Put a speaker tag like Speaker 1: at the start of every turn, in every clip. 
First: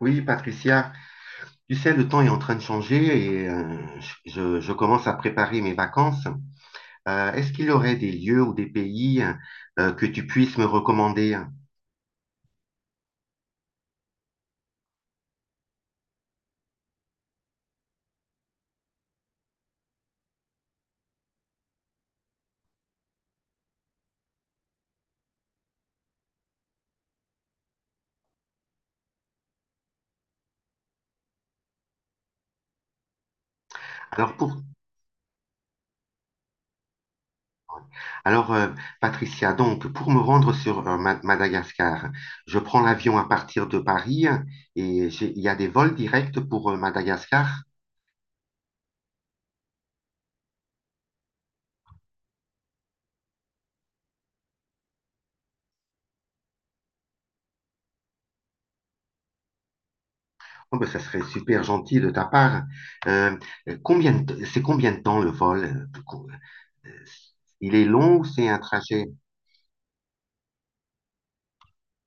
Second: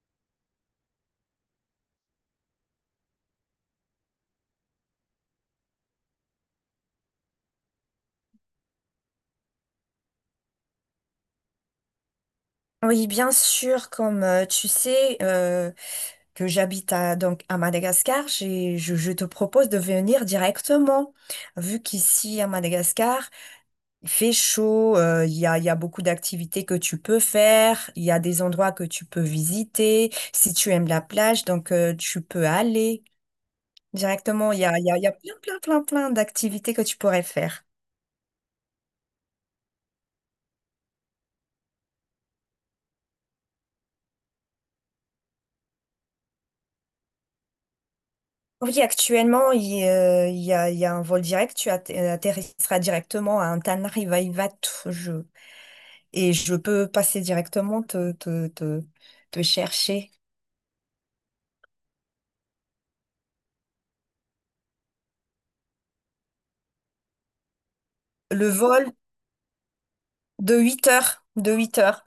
Speaker 1: Oui, Patricia, tu sais, le temps est en train de changer et je commence à préparer mes vacances. Est-ce qu'il y aurait des lieux ou des pays que tu puisses me recommander?
Speaker 2: Oui, bien sûr, comme tu sais que j'habite à, donc à Madagascar, je te propose de venir directement, vu qu'ici à Madagascar, il fait chaud, il y a beaucoup d'activités que tu peux faire, il y a des endroits que tu peux visiter, si tu aimes la plage, donc tu peux aller
Speaker 1: Alors, pour,
Speaker 2: directement, il y a, il y a, il y a plein, plein, plein, plein d'activités que tu pourrais faire.
Speaker 1: alors Patricia, donc, pour me rendre sur Madagascar, je prends l'avion à partir de Paris et il y a des vols directs pour Madagascar.
Speaker 2: Oui, actuellement, il y a un vol direct. Tu atterrisseras directement à Antananarivoto. Et je peux passer directement te chercher.
Speaker 1: Oh, ben, ça serait super gentil de ta part. Euh, combien c'est combien de temps le vol? euh, euh, euh, Il est long ou c'est
Speaker 2: Le
Speaker 1: un
Speaker 2: vol
Speaker 1: trajet?
Speaker 2: de 8 heures. De 8 heures.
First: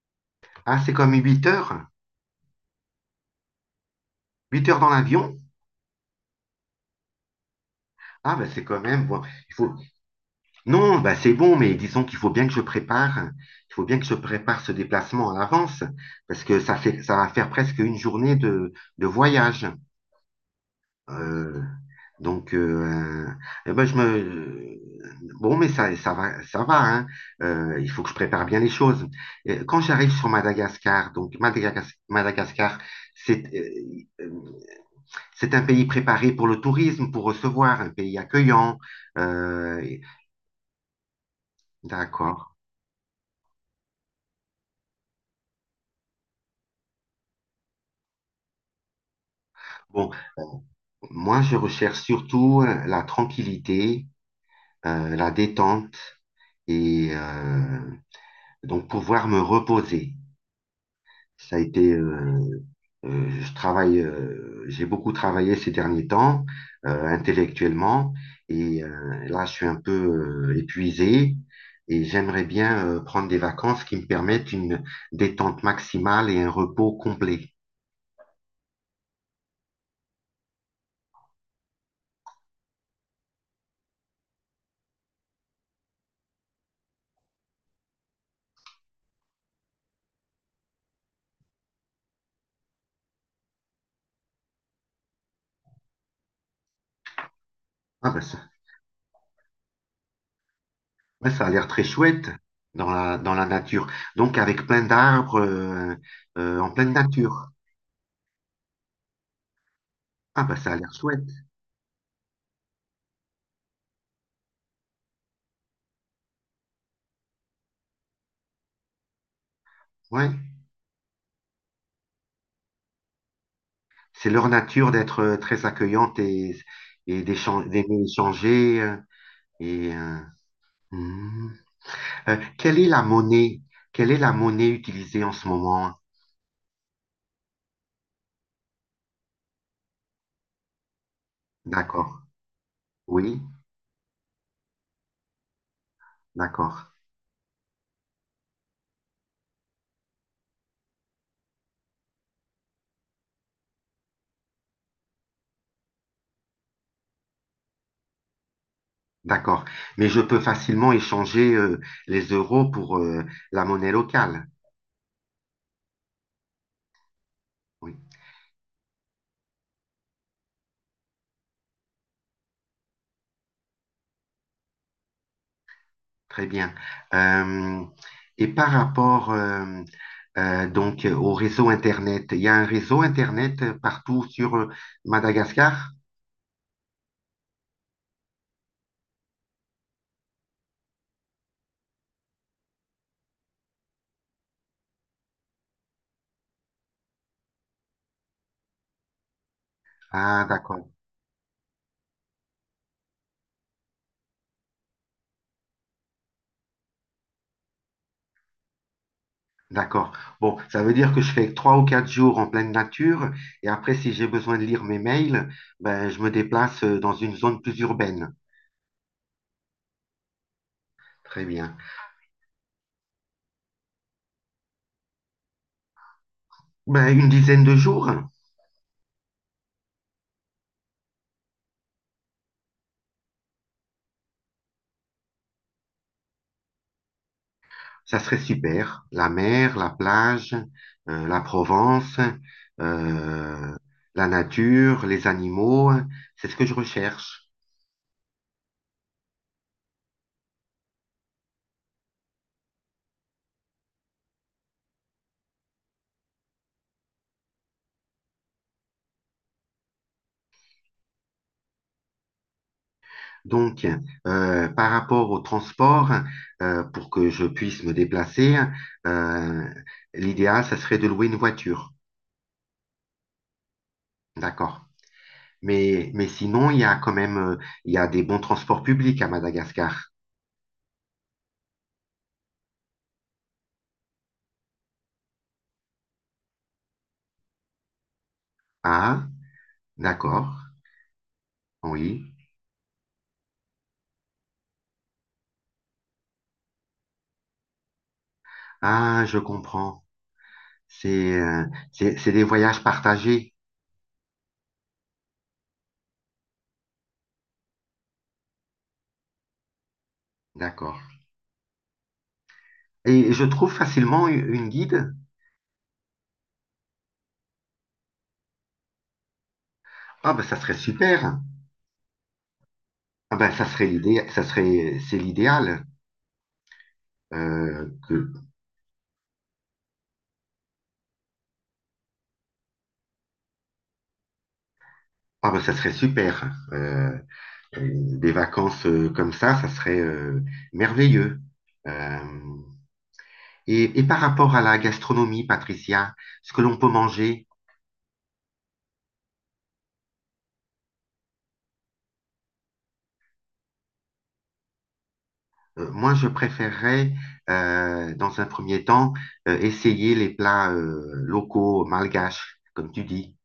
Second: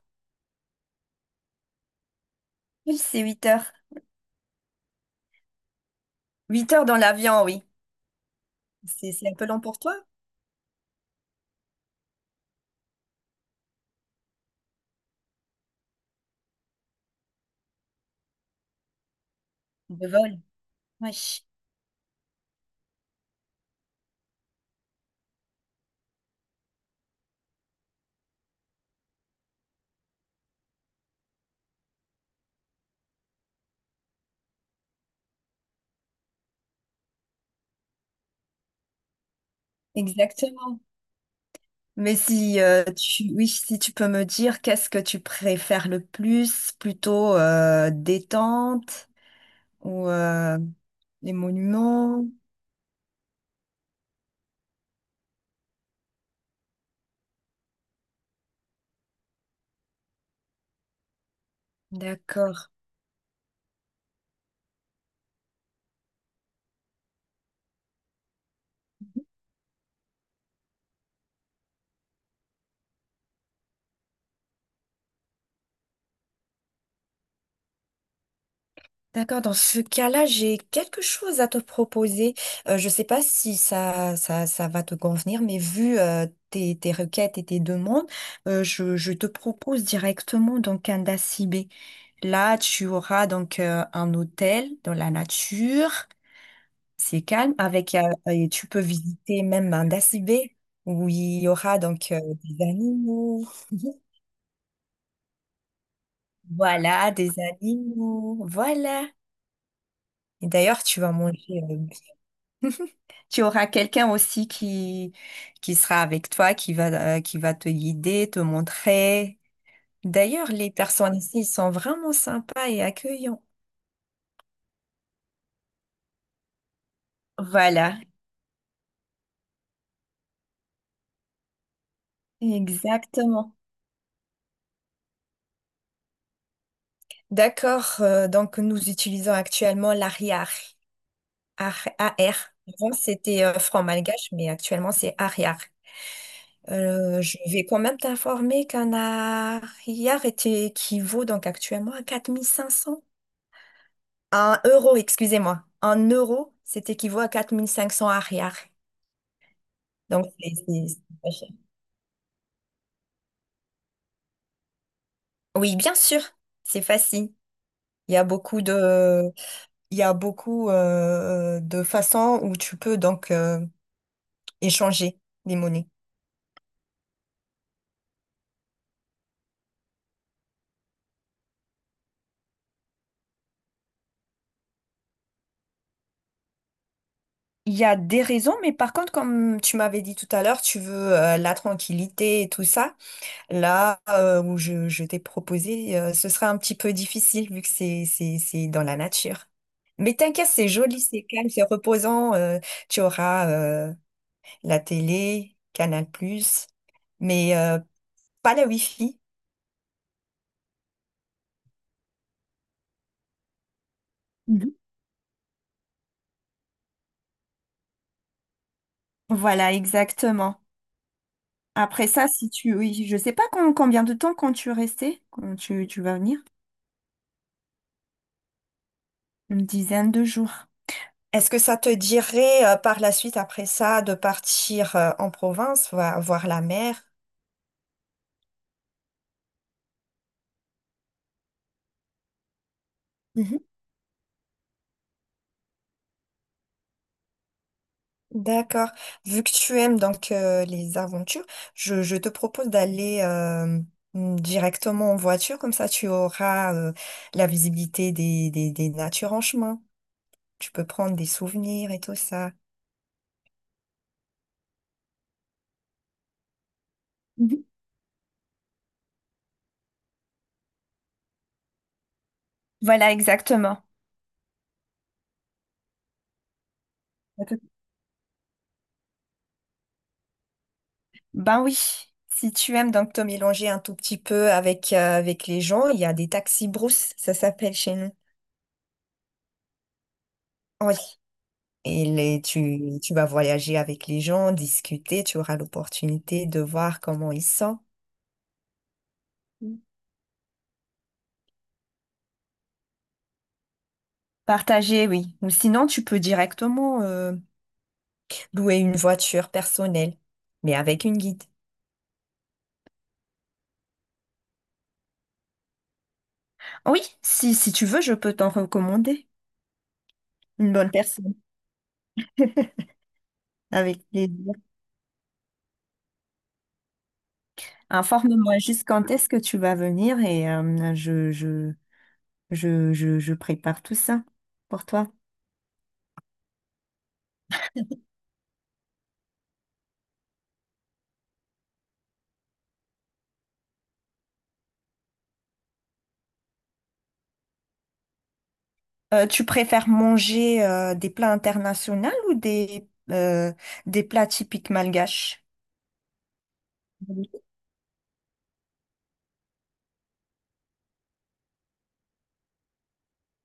Speaker 1: Ah, c'est comme 8 heures?
Speaker 2: Oui, c'est 8 heures.
Speaker 1: 8 heures dans l'avion?
Speaker 2: 8 heures dans l'avion, oui.
Speaker 1: Ah, ben c'est quand même...
Speaker 2: C'est,
Speaker 1: Bon,
Speaker 2: c'est un peu
Speaker 1: il
Speaker 2: long
Speaker 1: faut...
Speaker 2: pour toi,
Speaker 1: Non, ben, c'est bon, mais disons qu'il faut bien que je prépare. Il faut bien que je prépare ce déplacement à l'avance parce que ça va faire presque une journée de voyage.
Speaker 2: le vol. Oui,
Speaker 1: Euh, donc, euh, euh, eh ben, bon, mais ça, ça va, hein. Il faut que je prépare bien les choses. Et quand j'arrive sur Madagascar, donc Madagascar, c'est euh, euh, c'est un pays préparé pour le tourisme, pour recevoir, un pays accueillant. Euh,
Speaker 2: exactement. Mais
Speaker 1: d'accord.
Speaker 2: si, oui, si tu peux me dire qu'est-ce que tu préfères le plus, plutôt détente ou
Speaker 1: Bon,
Speaker 2: les
Speaker 1: moi, je recherche
Speaker 2: monuments.
Speaker 1: surtout la tranquillité, la détente et donc pouvoir me reposer. Ça a été, euh,
Speaker 2: D'accord.
Speaker 1: Je travaille, j'ai beaucoup travaillé ces derniers temps, intellectuellement, et là, je suis un peu épuisé et j'aimerais bien prendre des vacances qui me permettent une détente maximale et un repos complet.
Speaker 2: D'accord. Dans ce cas-là, j'ai quelque chose à te proposer. Je ne sais pas si ça va te convenir, mais vu tes requêtes et tes demandes, je te propose directement donc un dacibé. Là, tu auras donc un hôtel dans la nature, c'est calme, avec
Speaker 1: Ah ben ça,
Speaker 2: et tu peux visiter même un dacibé où
Speaker 1: ouais,
Speaker 2: il
Speaker 1: ça
Speaker 2: y
Speaker 1: a l'air
Speaker 2: aura
Speaker 1: très
Speaker 2: donc
Speaker 1: chouette
Speaker 2: des
Speaker 1: dans la
Speaker 2: animaux.
Speaker 1: nature. Donc avec plein d'arbres en pleine
Speaker 2: Voilà, des
Speaker 1: nature.
Speaker 2: animaux. Voilà.
Speaker 1: Ah
Speaker 2: Et
Speaker 1: ben ça a
Speaker 2: d'ailleurs,
Speaker 1: l'air
Speaker 2: tu vas
Speaker 1: chouette.
Speaker 2: manger. Tu auras quelqu'un aussi qui sera avec toi, qui va te guider, te montrer.
Speaker 1: Ouais.
Speaker 2: D'ailleurs, les personnes ici ils sont vraiment sympas et accueillants.
Speaker 1: C'est leur nature d'être très accueillante et, et
Speaker 2: Voilà,
Speaker 1: d'aimer échanger et euh, Hmm. Quelle est la
Speaker 2: exactement.
Speaker 1: monnaie? Quelle est la monnaie utilisée en ce moment?
Speaker 2: D'accord, donc nous utilisons actuellement l'ARIAR. AR,
Speaker 1: D'accord.
Speaker 2: AR. Avant,
Speaker 1: Oui,
Speaker 2: c'était franc malgache, mais actuellement, c'est ARIAR.
Speaker 1: d'accord,
Speaker 2: Je vais quand même t'informer qu'un ARIAR équivaut donc actuellement à 4500. Un euro, excusez-moi. Un euro, c'est équivaut à 4 500 arrière.
Speaker 1: d'accord. Mais je
Speaker 2: Donc,
Speaker 1: peux
Speaker 2: c'est c'est-
Speaker 1: facilement
Speaker 2: c'est pas cher.
Speaker 1: échanger les euros pour la monnaie locale.
Speaker 2: Oui, bien sûr, c'est facile.
Speaker 1: Oui,
Speaker 2: Il y a beaucoup de, il y a beaucoup de façons où tu peux donc échanger les monnaies.
Speaker 1: très bien. Euh, et par rapport donc au réseau Internet, il y a un réseau Internet partout sur Madagascar?
Speaker 2: Il y a des raisons, mais par contre, comme tu m'avais dit tout à l'heure, tu veux la tranquillité et tout ça. Là où je t'ai proposé, ce sera un petit peu difficile vu que c'est dans la nature. Mais
Speaker 1: Ah,
Speaker 2: t'inquiète, c'est
Speaker 1: d'accord.
Speaker 2: joli, c'est calme, c'est reposant. Tu auras la télé, Canal+, mais pas la Wi-Fi.
Speaker 1: D'accord. Bon, ça veut dire que je fais 3 ou 4 jours en pleine nature et après, si j'ai besoin de
Speaker 2: Mhm.
Speaker 1: lire mes mails, ben, je me déplace dans une zone plus urbaine.
Speaker 2: Voilà, exactement.
Speaker 1: Très bien.
Speaker 2: Après ça, si tu... Oui, je sais pas combien de temps quand tu restais, quand tu vas venir.
Speaker 1: Ben, une dizaine de jours,
Speaker 2: Une dizaine de jours. Est-ce que ça te dirait par la suite, après ça, de partir en province, voir la mer?
Speaker 1: ça serait super. La mer, la plage, la Provence, euh, la nature, les animaux, c'est ce que je recherche.
Speaker 2: D'accord. Vu que tu aimes donc les aventures, je te propose d'aller directement en voiture, comme ça tu auras la visibilité des natures en chemin. Tu peux prendre des souvenirs et tout ça.
Speaker 1: Donc, par rapport au transport, pour que je
Speaker 2: Mhm.
Speaker 1: puisse me déplacer, euh, l'idéal, ça serait de louer une voiture.
Speaker 2: Voilà, exactement.
Speaker 1: D'accord. Mais sinon, il y a quand même,
Speaker 2: À tout-
Speaker 1: il y a des bons transports publics à Madagascar.
Speaker 2: Ben oui. Si tu aimes donc te mélanger un tout petit peu avec les gens, il y a des taxis brousse, ça s'appelle chez nous.
Speaker 1: Ah, d'accord.
Speaker 2: Oui. Et
Speaker 1: Oui.
Speaker 2: les- tu, tu vas voyager avec les gens, discuter, tu auras l'opportunité de voir comment ils sont.
Speaker 1: Ah, je comprends. C'est, euh, c'est des voyages partagés.
Speaker 2: Partager, oui. Ou sinon, tu peux directement louer une voiture personnelle, mais
Speaker 1: D'accord.
Speaker 2: avec une guide.
Speaker 1: Et je trouve facilement une guide.
Speaker 2: Ah oui, si tu veux, je peux t'en recommander
Speaker 1: Ah, ben, ça serait
Speaker 2: une bonne personne.
Speaker 1: super. Ah, ben, ça serait
Speaker 2: Avec
Speaker 1: l'idée, ça
Speaker 2: plaisir.
Speaker 1: serait, c'est l'idéal. Euh, que,
Speaker 2: Informe-moi juste quand est-ce que tu vas venir et je prépare tout ça pour toi.
Speaker 1: ah ben, ça serait super. Euh, des vacances comme ça serait merveilleux. Euh, et par rapport à la gastronomie, Patricia, ce que l'on peut manger,
Speaker 2: Tu préfères manger des plats internationaux ou des plats typiques malgaches?
Speaker 1: moi je préférerais, dans un premier temps, essayer les plats locaux, malgaches, comme tu dis.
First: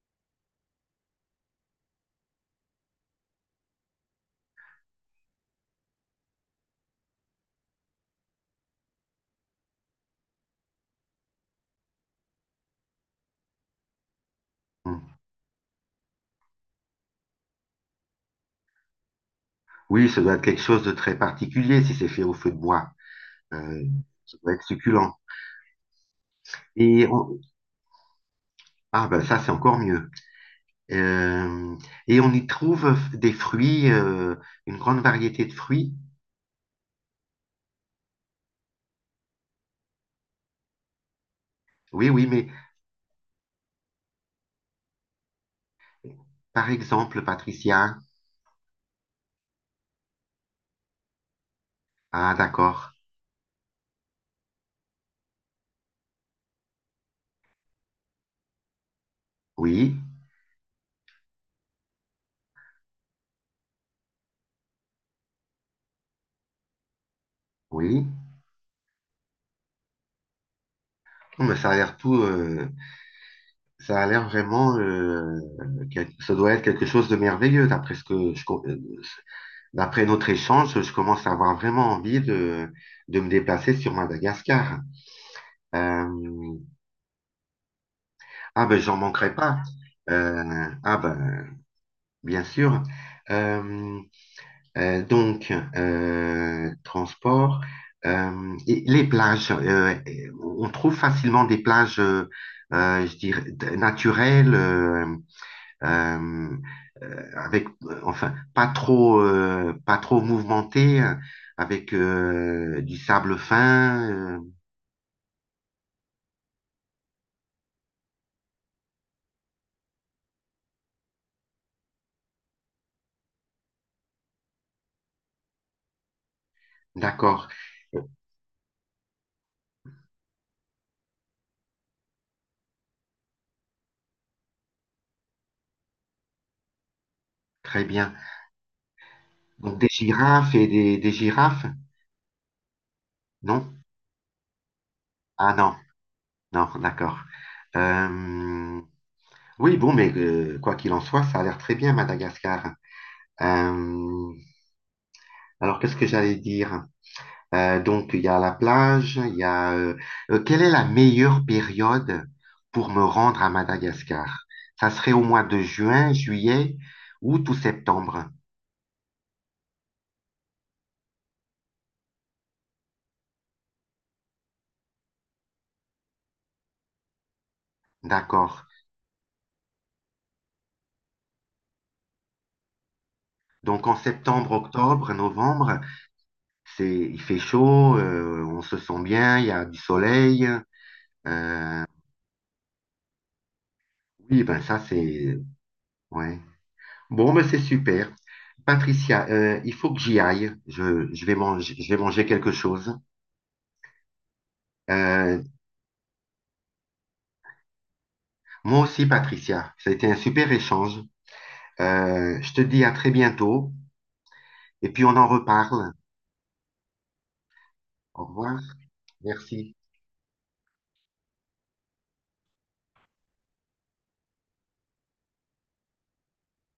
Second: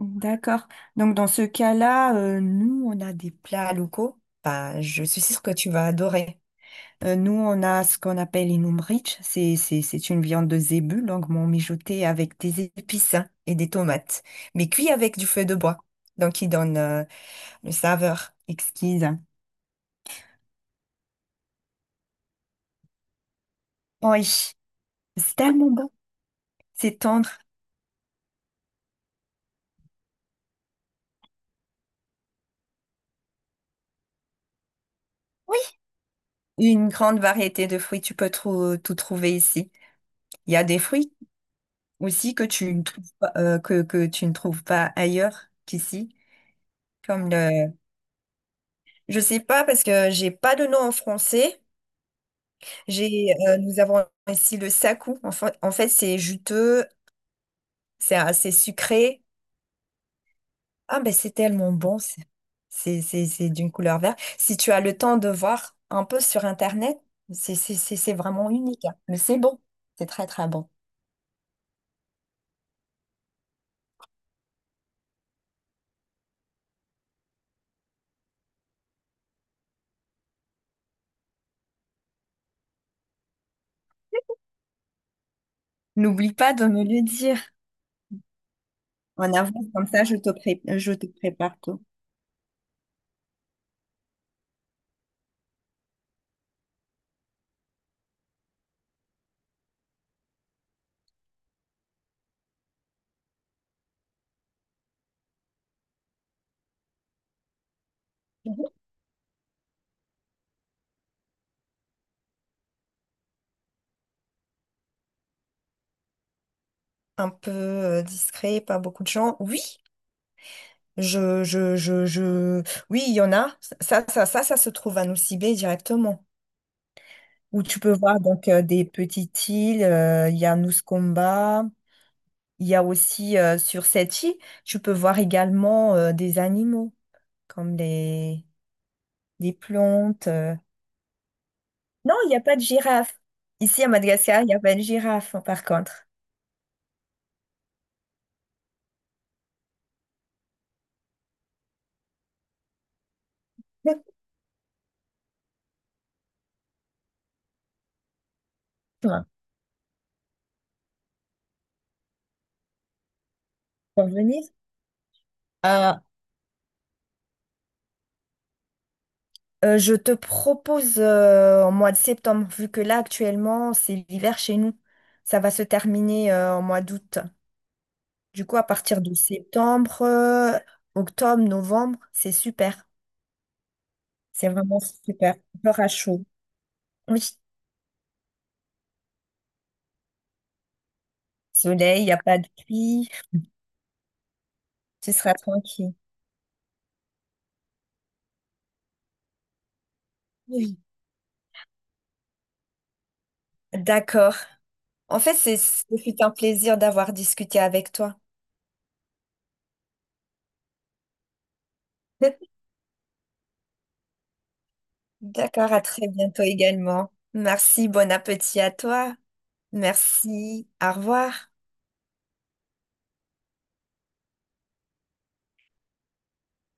Speaker 2: D'accord. Donc dans ce cas-là, nous, on a des plats locaux. Bah, je suis sûre que tu vas adorer. Nous, on a ce qu'on appelle une umbric. C'est une viande de zébu, longuement mijotée avec des épices hein, et des tomates, mais cuit
Speaker 1: Hmm.
Speaker 2: avec du feu de bois. Donc, qui donne une saveur exquise.
Speaker 1: Oui, ça doit être quelque chose de très particulier si c'est fait au feu de bois. Euh,
Speaker 2: Oui,
Speaker 1: ça doit être succulent.
Speaker 2: c'est tellement bon. C'est
Speaker 1: Et
Speaker 2: tendre.
Speaker 1: on- Ah ben ça, c'est encore mieux. Euh, Et on y trouve des fruits, une grande variété de fruits.
Speaker 2: Une grande variété de fruits, tu peux tout trouver ici. Il y a des fruits
Speaker 1: Oui, oui,
Speaker 2: aussi que
Speaker 1: mais
Speaker 2: tu ne trouves pas, que tu ne trouves pas ailleurs qu'ici.
Speaker 1: par exemple,
Speaker 2: Comme le...
Speaker 1: Patricia.
Speaker 2: Je sais pas parce que j'ai pas de nom en français.
Speaker 1: Ah d'accord.
Speaker 2: Nous avons ici le sakou. En fait, c'est juteux, c'est assez sucré.
Speaker 1: Oui,
Speaker 2: Ah ben c'est tellement bon. C'est d'une couleur verte. Si tu as le temps de voir un peu sur Internet, c'est c'est- c'est-
Speaker 1: oui.
Speaker 2: c'est vraiment unique, hein. Mais c'est bon. C'est très très bon.
Speaker 1: Oh, mais ça a l'air tout, ça a l'air vraiment, ça doit être quelque chose de merveilleux. D'après notre échange, je commence à avoir vraiment envie de me déplacer sur Madagascar. Euh,
Speaker 2: N'oublie pas de me le dire
Speaker 1: ah ben, j'en
Speaker 2: en
Speaker 1: manquerai pas.
Speaker 2: avance, comme ça je te pré- je
Speaker 1: Ah
Speaker 2: te
Speaker 1: ben,
Speaker 2: prépare tout.
Speaker 1: bien sûr. Euh, donc, transport. Et les plages, on trouve facilement des plages, je dirais, naturelles. Euh, avec, enfin, pas
Speaker 2: Mhm.
Speaker 1: trop, pas trop mouvementé, avec du sable fin.
Speaker 2: Un peu discret, pas beaucoup de gens. Oui, Je, je, je, je... oui, il y en a. Ça se trouve à Nosy Be directement.
Speaker 1: D'accord,
Speaker 2: Où tu peux voir donc des petites îles. Il y a Koumba. Il y a aussi sur cette île, tu peux voir également des animaux comme
Speaker 1: très bien.
Speaker 2: les
Speaker 1: Donc des
Speaker 2: plantes.
Speaker 1: girafes
Speaker 2: euh.
Speaker 1: et des girafes,
Speaker 2: Non, il n'y a pas de girafe. Ici
Speaker 1: non?
Speaker 2: à Madagascar, il n'y a pas de girafe hein,
Speaker 1: Ah
Speaker 2: par
Speaker 1: non,
Speaker 2: contre.
Speaker 1: non, d'accord. Euh, oui, bon, mais quoi qu'il en soit, ça a l'air très bien, Madagascar. Euh, alors, qu'est-ce que j'allais dire? Donc, il y a la plage,
Speaker 2: Pour
Speaker 1: il y a... quelle est la meilleure période pour me rendre à Madagascar?
Speaker 2: venir.
Speaker 1: Ça serait au mois de
Speaker 2: Euh,
Speaker 1: juin, juillet, août ou septembre.
Speaker 2: Je te propose en mois de septembre, vu que là actuellement c'est l'hiver chez nous. Ça va se terminer en mois d'août. Du coup, à
Speaker 1: D'accord.
Speaker 2: partir de septembre, octobre, novembre, c'est super.
Speaker 1: Donc, en
Speaker 2: C'est
Speaker 1: septembre,
Speaker 2: vraiment
Speaker 1: octobre,
Speaker 2: super.
Speaker 1: novembre,
Speaker 2: Peur à chaud.
Speaker 1: c'est,
Speaker 2: Oui,
Speaker 1: il fait chaud, on se sent bien, il y a du soleil. Euh,
Speaker 2: soleil, il n'y a pas de pluie,
Speaker 1: oui, ben ça,
Speaker 2: tu seras
Speaker 1: c'est...
Speaker 2: tranquille.
Speaker 1: Ouais. Bon, ben c'est super. Patricia, il faut que j'y aille.
Speaker 2: Oui.
Speaker 1: Je vais manger, je vais manger quelque chose.
Speaker 2: D'accord. En fait,
Speaker 1: Euh,
Speaker 2: ce fut un plaisir d'avoir discuté avec toi.
Speaker 1: Moi aussi, Patricia. Ça a été un super échange. Je te dis à très bientôt et puis on en
Speaker 2: D'accord, à
Speaker 1: reparle.
Speaker 2: très bientôt également. Merci, bon
Speaker 1: Au revoir.
Speaker 2: appétit à toi.
Speaker 1: Merci.
Speaker 2: Merci, au revoir.